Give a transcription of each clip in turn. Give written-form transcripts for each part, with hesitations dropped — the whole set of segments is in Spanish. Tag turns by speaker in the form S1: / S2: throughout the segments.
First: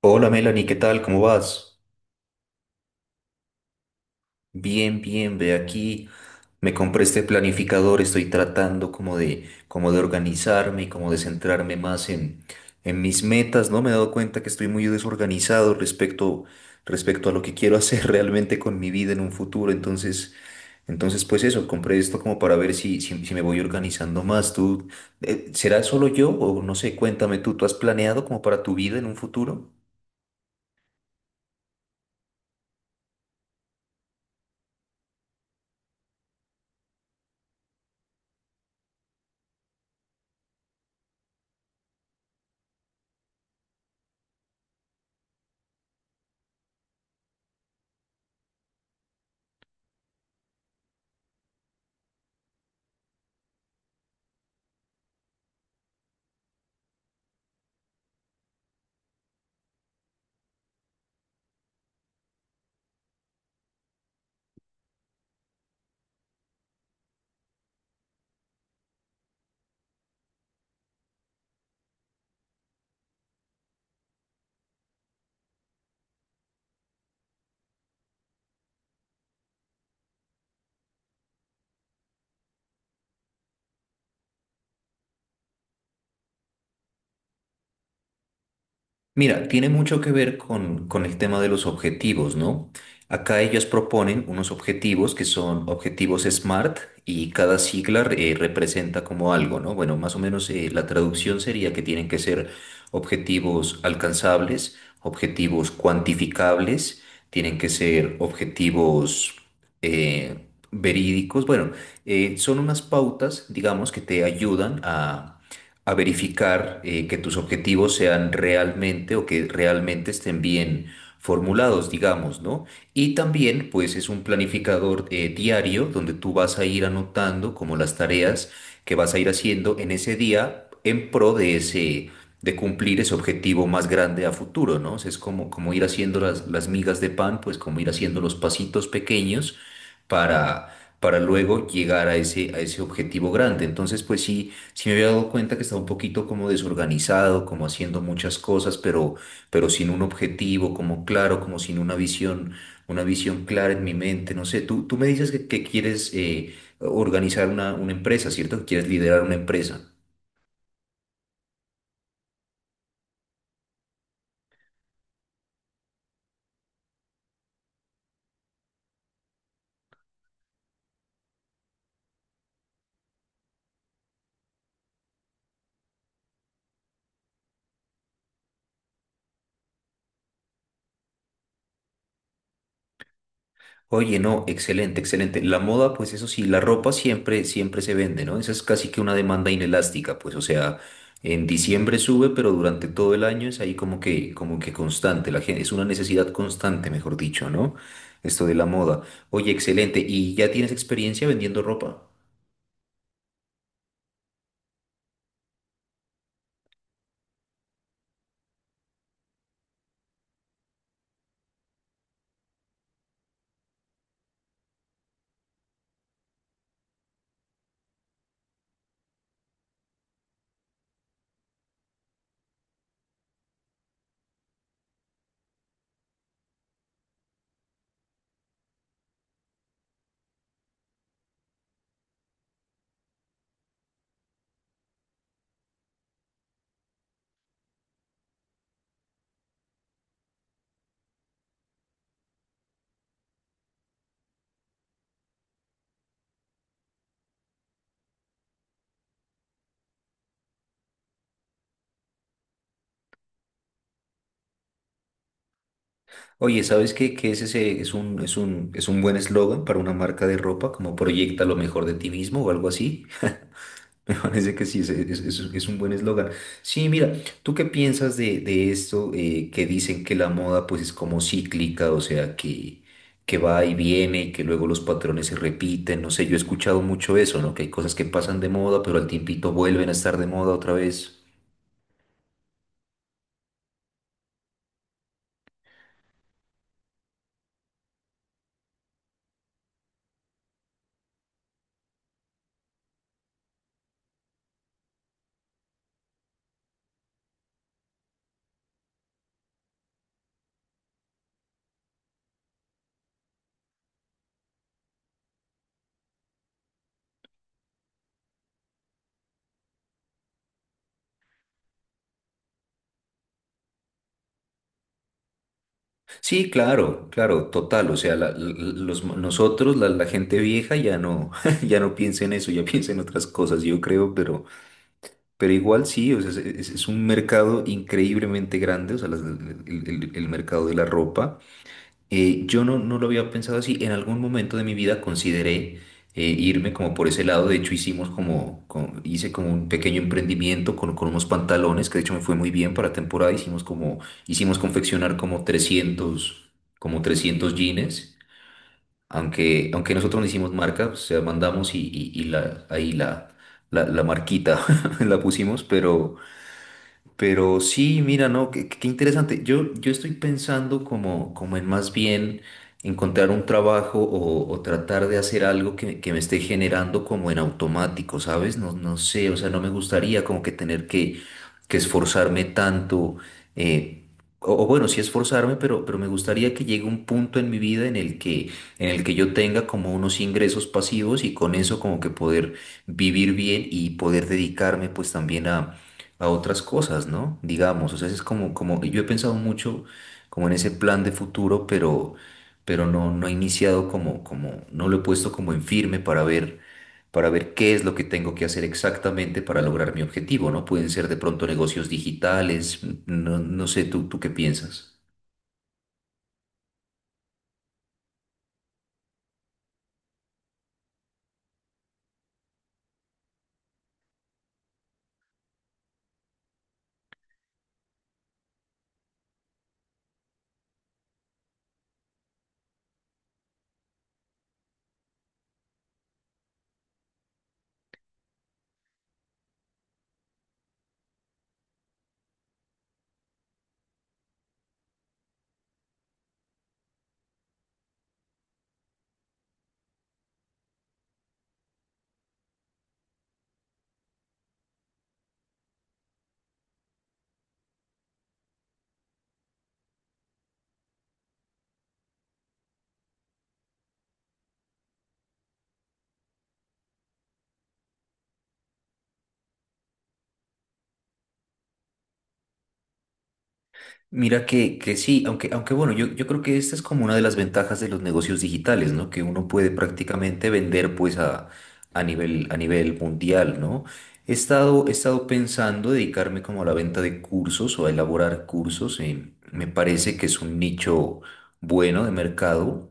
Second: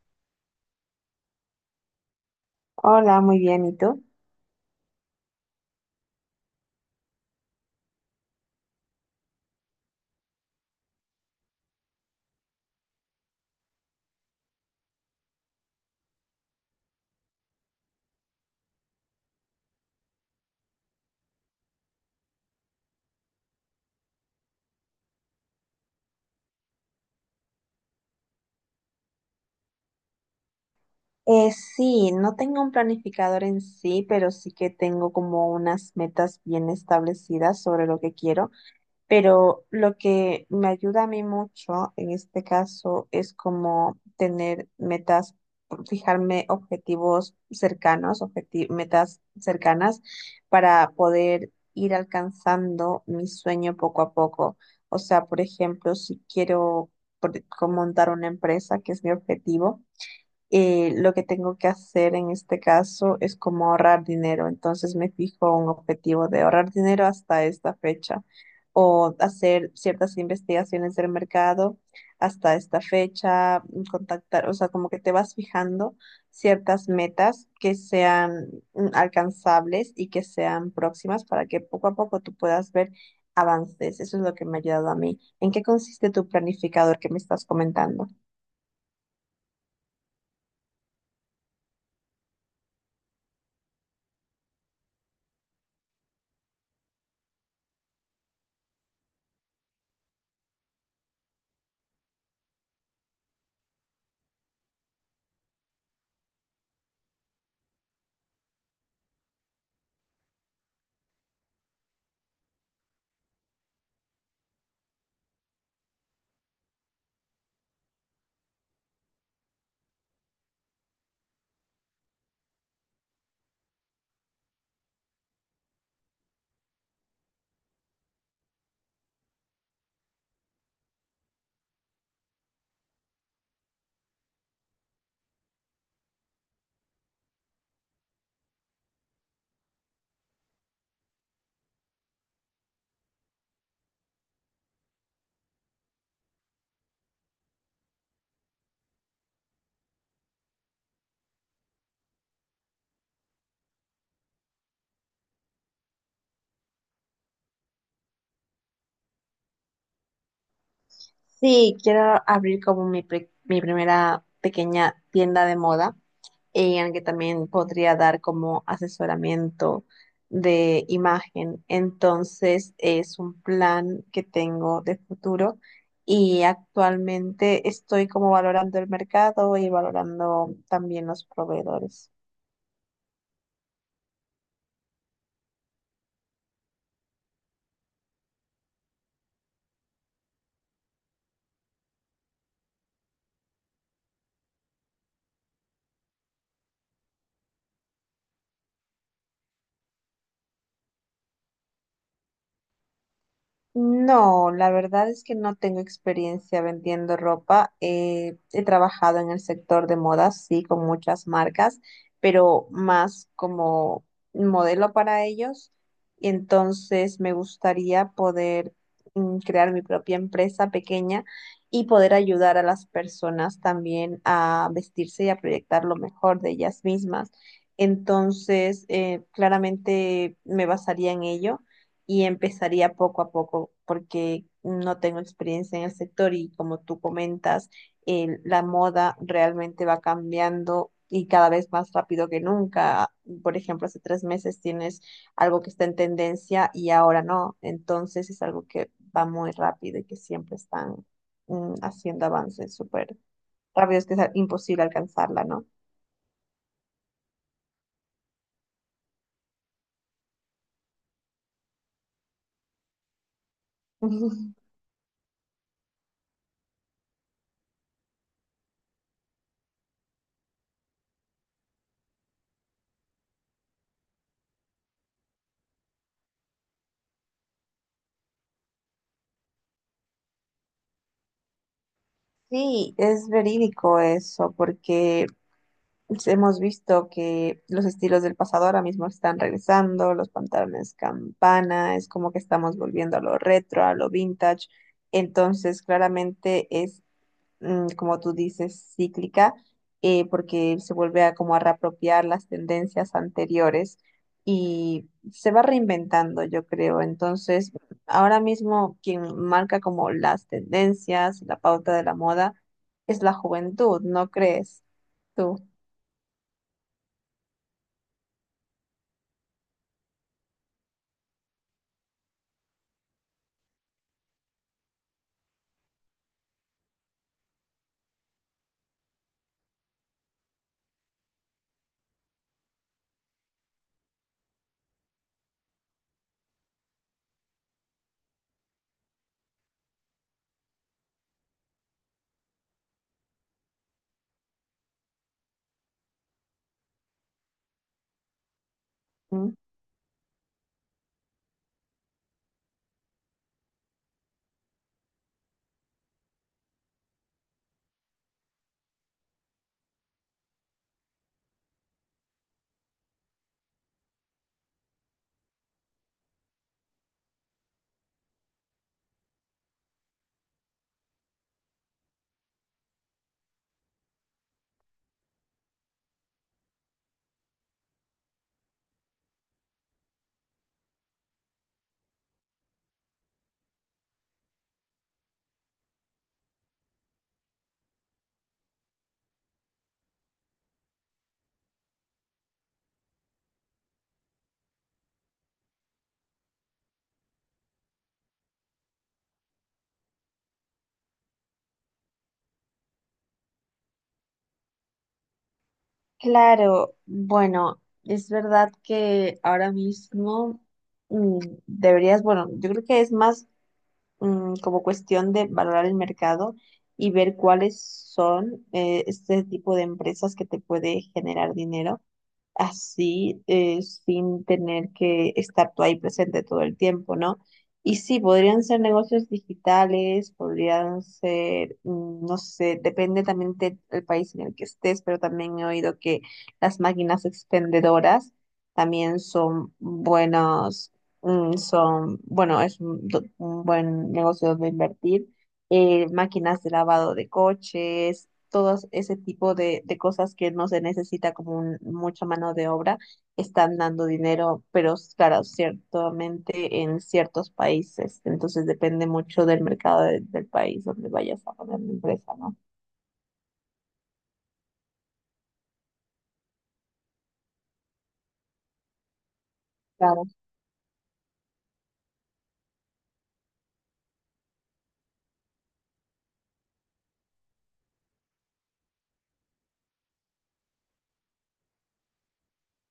S1: Hola Melanie, ¿qué tal? ¿Cómo vas?
S2: Hola, muy bien, ¿y tú?
S1: Bien, bien, ve aquí. Me compré este planificador, estoy tratando como de organizarme y como de centrarme más en mis metas, ¿no? Me he dado cuenta que estoy muy desorganizado respecto a lo que quiero hacer realmente con mi vida en un futuro. Entonces pues eso, compré esto como para ver si me voy organizando más. ¿Tú, será solo yo o no sé? Cuéntame tú, ¿tú has planeado como para tu vida en un futuro?
S2: Sí, no tengo un planificador en sí, pero sí que tengo como unas metas bien establecidas sobre lo que quiero, pero lo que me ayuda a mí mucho en este caso es como tener metas, fijarme objetivos cercanos, metas cercanas para poder ir alcanzando mi sueño poco a poco. O sea, por ejemplo, si quiero como montar una empresa, que es mi objetivo. Lo que tengo que hacer en este caso es como ahorrar dinero. Entonces me fijo un objetivo de ahorrar dinero hasta esta fecha o hacer ciertas investigaciones del mercado hasta esta fecha, contactar, o sea, como que te vas fijando ciertas metas que sean alcanzables y que sean próximas para que poco a poco tú puedas ver avances. Eso es lo que me ha ayudado a mí. ¿En qué consiste tu planificador que me estás comentando?
S1: Mira, tiene mucho que ver con el tema de los objetivos, ¿no? Acá ellos proponen unos objetivos que son objetivos SMART y cada sigla representa como algo, ¿no? Bueno, más o menos la traducción sería que tienen que ser objetivos alcanzables, objetivos cuantificables, tienen que ser objetivos verídicos. Bueno, son unas pautas, digamos, que te ayudan a verificar que tus objetivos sean realmente o que realmente estén bien formulados, digamos, ¿no? Y también, pues, es un planificador diario donde tú vas a ir anotando como las tareas que vas a ir haciendo en ese día en pro de ese, de cumplir ese objetivo más grande a futuro, ¿no? O sea, es como ir haciendo las migas de pan, pues como ir haciendo los pasitos pequeños para, para luego llegar a ese, objetivo grande. Entonces, pues sí me había dado cuenta que estaba un poquito como desorganizado, como haciendo muchas cosas, pero sin un objetivo, como claro, como sin una visión clara en mi mente. No sé, tú me dices que quieres organizar una empresa, ¿cierto? Que quieres liderar una empresa.
S2: Sí, quiero abrir como mi, mi primera pequeña tienda de moda, en la que también podría dar como asesoramiento de imagen. Entonces, es un plan que tengo de futuro y actualmente estoy como valorando el mercado y valorando también los proveedores.
S1: Oye, no, excelente, excelente. La moda, pues eso sí, la ropa siempre, siempre se vende, ¿no? Esa es casi que una demanda inelástica, pues, o sea, en diciembre sube, pero durante todo el año es ahí como que constante, la gente, es una necesidad constante, mejor dicho, ¿no? Esto de la moda. Oye, excelente. ¿Y ya tienes experiencia vendiendo ropa?
S2: No, la verdad es que no tengo experiencia vendiendo ropa. He trabajado en el sector de moda, sí, con muchas marcas, pero más como modelo para ellos. Y entonces me gustaría poder crear mi propia empresa pequeña y poder ayudar a las personas también a vestirse y a proyectar lo mejor de ellas mismas. Entonces, claramente me basaría en ello y empezaría poco a poco porque no tengo experiencia en el sector y como tú comentas, la moda realmente va cambiando y cada vez más rápido que nunca. Por ejemplo, hace 3 meses tienes algo que está en tendencia y ahora no. Entonces es algo que va muy rápido y que siempre están haciendo avances súper rápidos que es imposible alcanzarla, ¿no?
S1: Oye, ¿sabes qué? Que es ese es un, es un, es un buen eslogan para una marca de ropa, como proyecta lo mejor de ti mismo o algo así. Me parece que sí, es un buen eslogan. Sí, mira, ¿tú qué piensas de esto que dicen que la moda pues es como cíclica, o sea, que va y viene y que luego los patrones se repiten? No sé, yo he escuchado mucho eso, ¿no? Que hay cosas que pasan de moda, pero al tiempito vuelven a estar de moda otra vez.
S2: Sí, es verídico eso, porque pues, hemos visto que los estilos del pasado ahora mismo están regresando, los pantalones campana, es como que estamos volviendo a lo retro, a lo vintage. Entonces, claramente es, como tú dices, cíclica, porque se vuelve a como a reapropiar las tendencias anteriores y se va reinventando, yo creo. Entonces, ahora mismo quien marca como las tendencias, la pauta de la moda, es la juventud, ¿no crees tú?
S1: Sí, claro, claro, total. O sea, los, nosotros, la gente vieja, ya no, ya no piensa en eso, ya piensa en otras cosas, yo creo, pero. Pero igual sí, o sea, es un mercado increíblemente grande, o sea, el mercado de la ropa. Yo no lo había pensado así. En algún momento de mi vida consideré irme como por ese lado. De hecho, hice como un pequeño emprendimiento con unos pantalones, que de hecho me fue muy bien para temporada. Hicimos confeccionar como 300 jeans. Aunque nosotros no hicimos marca, o sea, mandamos y ahí la marquita la pusimos, pero. Pero sí, mira, no, qué interesante. Yo estoy pensando como en más bien encontrar un trabajo o tratar de hacer algo que me esté generando como en automático, ¿sabes? No sé, o sea, no me gustaría como que tener que esforzarme tanto, eh, o bueno, sí esforzarme, pero me gustaría que llegue un punto en mi vida en el que yo tenga como unos ingresos pasivos y con eso como que poder vivir bien y poder dedicarme pues también a otras cosas, ¿no? Digamos, o sea, es como, yo he pensado mucho como en ese plan de futuro, pero no he iniciado como, no lo he puesto como en firme para ver, qué es lo que tengo que hacer exactamente para lograr mi objetivo, ¿no? Pueden ser de pronto negocios digitales, no sé, ¿tú qué piensas?
S2: Claro, bueno, es verdad que ahora mismo mm, deberías, bueno, yo creo que es más como cuestión de valorar el mercado y ver cuáles son este tipo de empresas que te puede generar dinero así, sin tener que estar tú ahí presente todo el tiempo, ¿no? Y sí, podrían ser negocios digitales, podrían ser, no sé, depende también del país en el que estés, pero también he oído que las máquinas expendedoras también son buenos, son, bueno, es un, un buen negocio donde invertir. Eh, máquinas de lavado de coches, todos ese tipo de cosas que no se necesita como mucha mano de obra, están dando dinero, pero claro, ciertamente en ciertos países. Entonces depende mucho del mercado del país donde vayas a poner la empresa, ¿no?
S1: Mira que sí, aunque bueno, yo creo que esta es como una de las ventajas de los negocios digitales, ¿no? Que uno puede
S2: Claro.
S1: prácticamente vender pues a nivel mundial, ¿no? He estado pensando dedicarme como a la venta de cursos o a elaborar cursos. Me parece que es un nicho bueno de mercado.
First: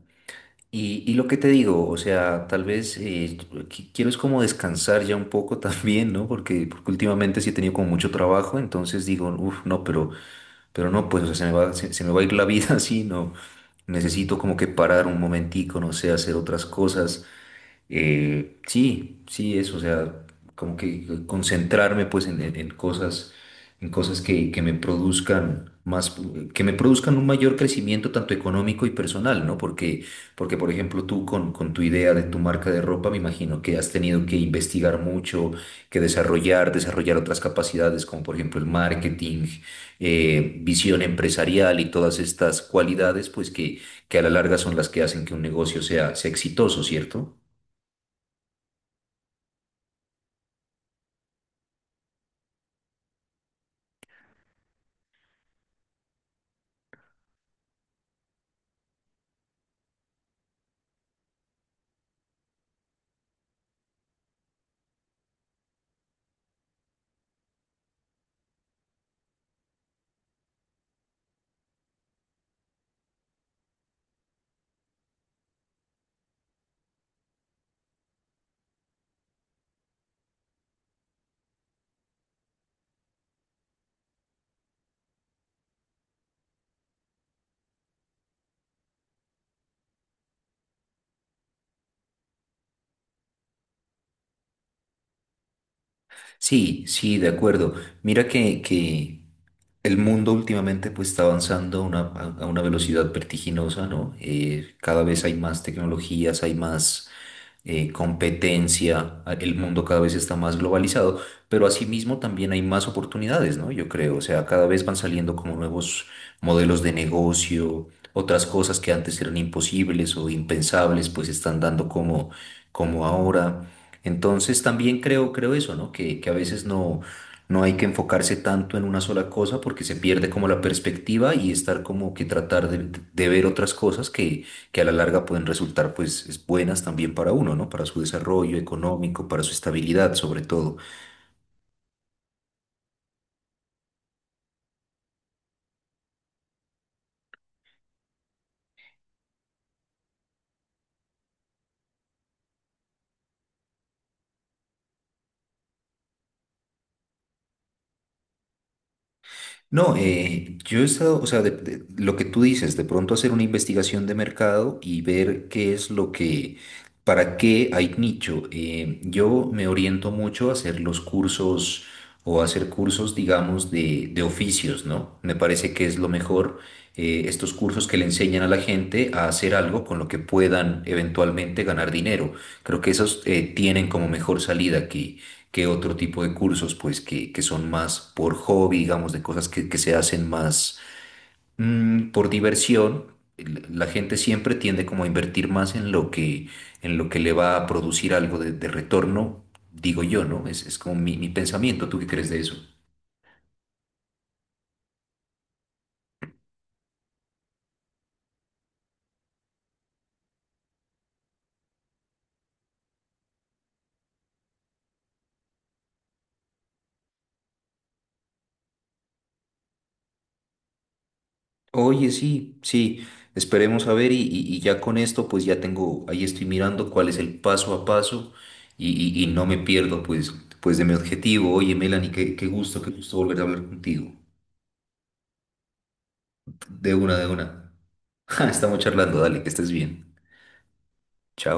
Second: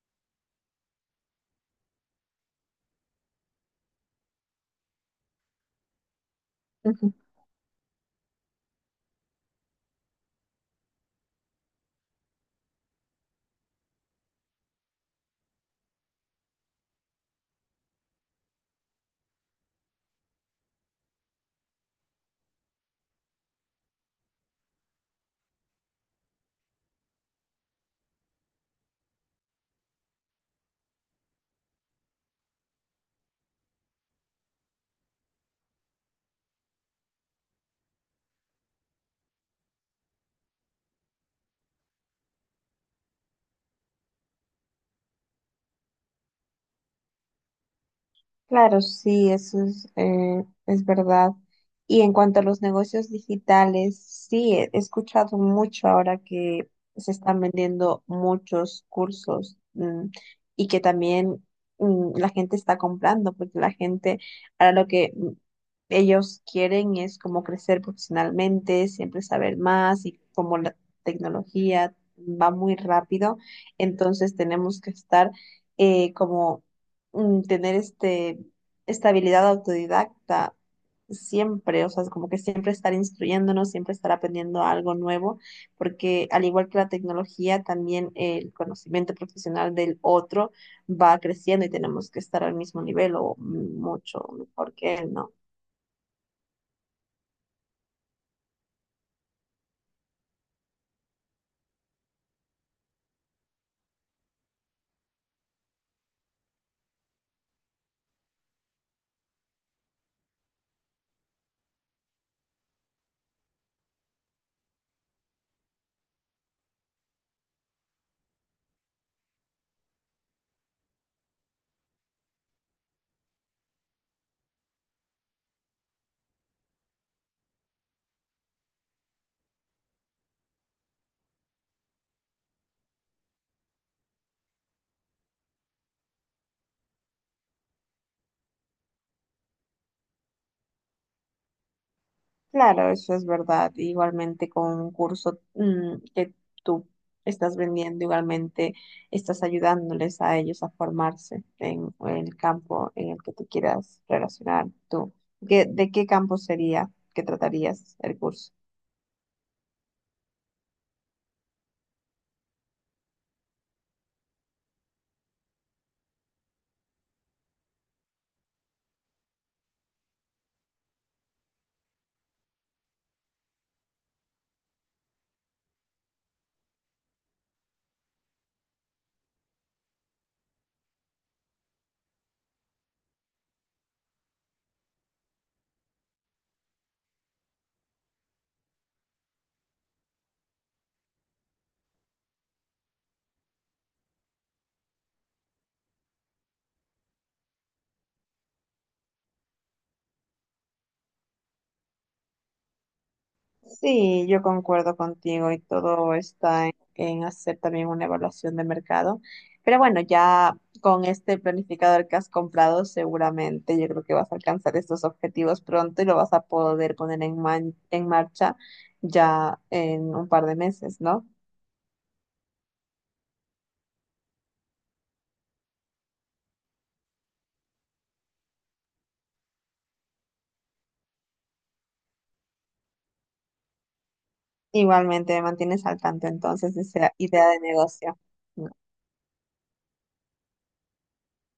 S1: Y lo que te digo, o sea, tal vez quiero es como descansar ya un poco también, ¿no? Porque últimamente sí he tenido como mucho trabajo, entonces digo, uff, no, pero. Pero no, pues, o sea, se me va a ir la vida así, ¿no? Necesito como que parar un momentico, no sé, hacer otras cosas sí, sí, eso, o sea, como que concentrarme pues en cosas, en cosas que me produzcan más, que me produzcan un mayor crecimiento tanto económico y personal, ¿no? Porque por ejemplo, tú con tu idea de tu marca de ropa, me imagino que has tenido que investigar mucho, que desarrollar otras capacidades, como por ejemplo el marketing, visión empresarial y todas estas cualidades, pues que a la larga son las que hacen que un negocio sea exitoso, ¿cierto?
S2: Claro, sí, eso es verdad. Y en cuanto a los negocios digitales, sí, he escuchado mucho ahora que se están vendiendo muchos cursos, y que también, la gente está comprando, porque la gente, ahora lo que ellos quieren es como crecer profesionalmente, siempre saber más y como la tecnología va muy rápido, entonces tenemos que estar como tener este, esta habilidad autodidacta siempre, o sea, es como que siempre estar instruyéndonos, siempre estar aprendiendo algo nuevo, porque al igual que la tecnología, también el conocimiento profesional del otro va creciendo y tenemos que estar al mismo nivel o mucho mejor que él, ¿no?
S1: Sí, sí, de acuerdo. Mira que el mundo últimamente pues está avanzando a una velocidad vertiginosa, ¿no? Cada vez hay más tecnologías, hay más competencia, el mundo cada vez está más globalizado, pero asimismo también hay más oportunidades, ¿no? Yo creo, o sea, cada vez van saliendo como nuevos modelos de negocio, otras cosas que antes eran imposibles o impensables, pues están dando como ahora. Entonces también creo eso, ¿no? Que a veces no hay que enfocarse tanto en una sola cosa porque se pierde como la perspectiva y estar como que tratar de ver otras cosas que a la larga pueden resultar pues es buenas también para uno, ¿no? Para su desarrollo económico, para su estabilidad sobre todo.
S2: Claro, eso es verdad. Igualmente con un curso que tú estás vendiendo, igualmente estás ayudándoles a ellos a formarse en el campo en el que tú quieras relacionar tú. De qué campo sería que tratarías el curso?
S1: No, yo he estado, o sea, lo que tú dices, de pronto hacer una investigación de mercado y ver qué es lo que, para qué hay nicho. Yo me oriento mucho a hacer los cursos o a hacer cursos, digamos, de oficios, ¿no? Me parece que es lo mejor, estos cursos que le enseñan a la gente a hacer algo con lo que puedan eventualmente ganar dinero. Creo que esos tienen como mejor salida aquí que otro tipo de cursos, pues que son más por hobby, digamos, de cosas que se hacen más por diversión. La gente siempre tiende como a invertir más en lo que, le va a producir algo de retorno, digo yo, ¿no? Es como mi pensamiento. ¿Tú qué crees de eso?
S2: Sí, yo concuerdo contigo y todo está en hacer también una evaluación de mercado. Pero bueno, ya con este planificador que has comprado, seguramente yo creo que vas a alcanzar estos objetivos pronto y lo vas a poder poner en, en marcha ya en un par de meses, ¿no?
S1: Oye, sí, sí, esperemos a ver y ya con esto pues ya tengo, ahí estoy mirando cuál es el paso a paso y no me pierdo pues, de mi objetivo. Oye, Melanie, qué gusto, qué gusto volver a hablar contigo.
S2: Igualmente me mantienes al tanto entonces de
S1: De
S2: esa
S1: una, de
S2: idea de
S1: una.
S2: negocio.
S1: Estamos charlando, dale, que estés bien. Chao.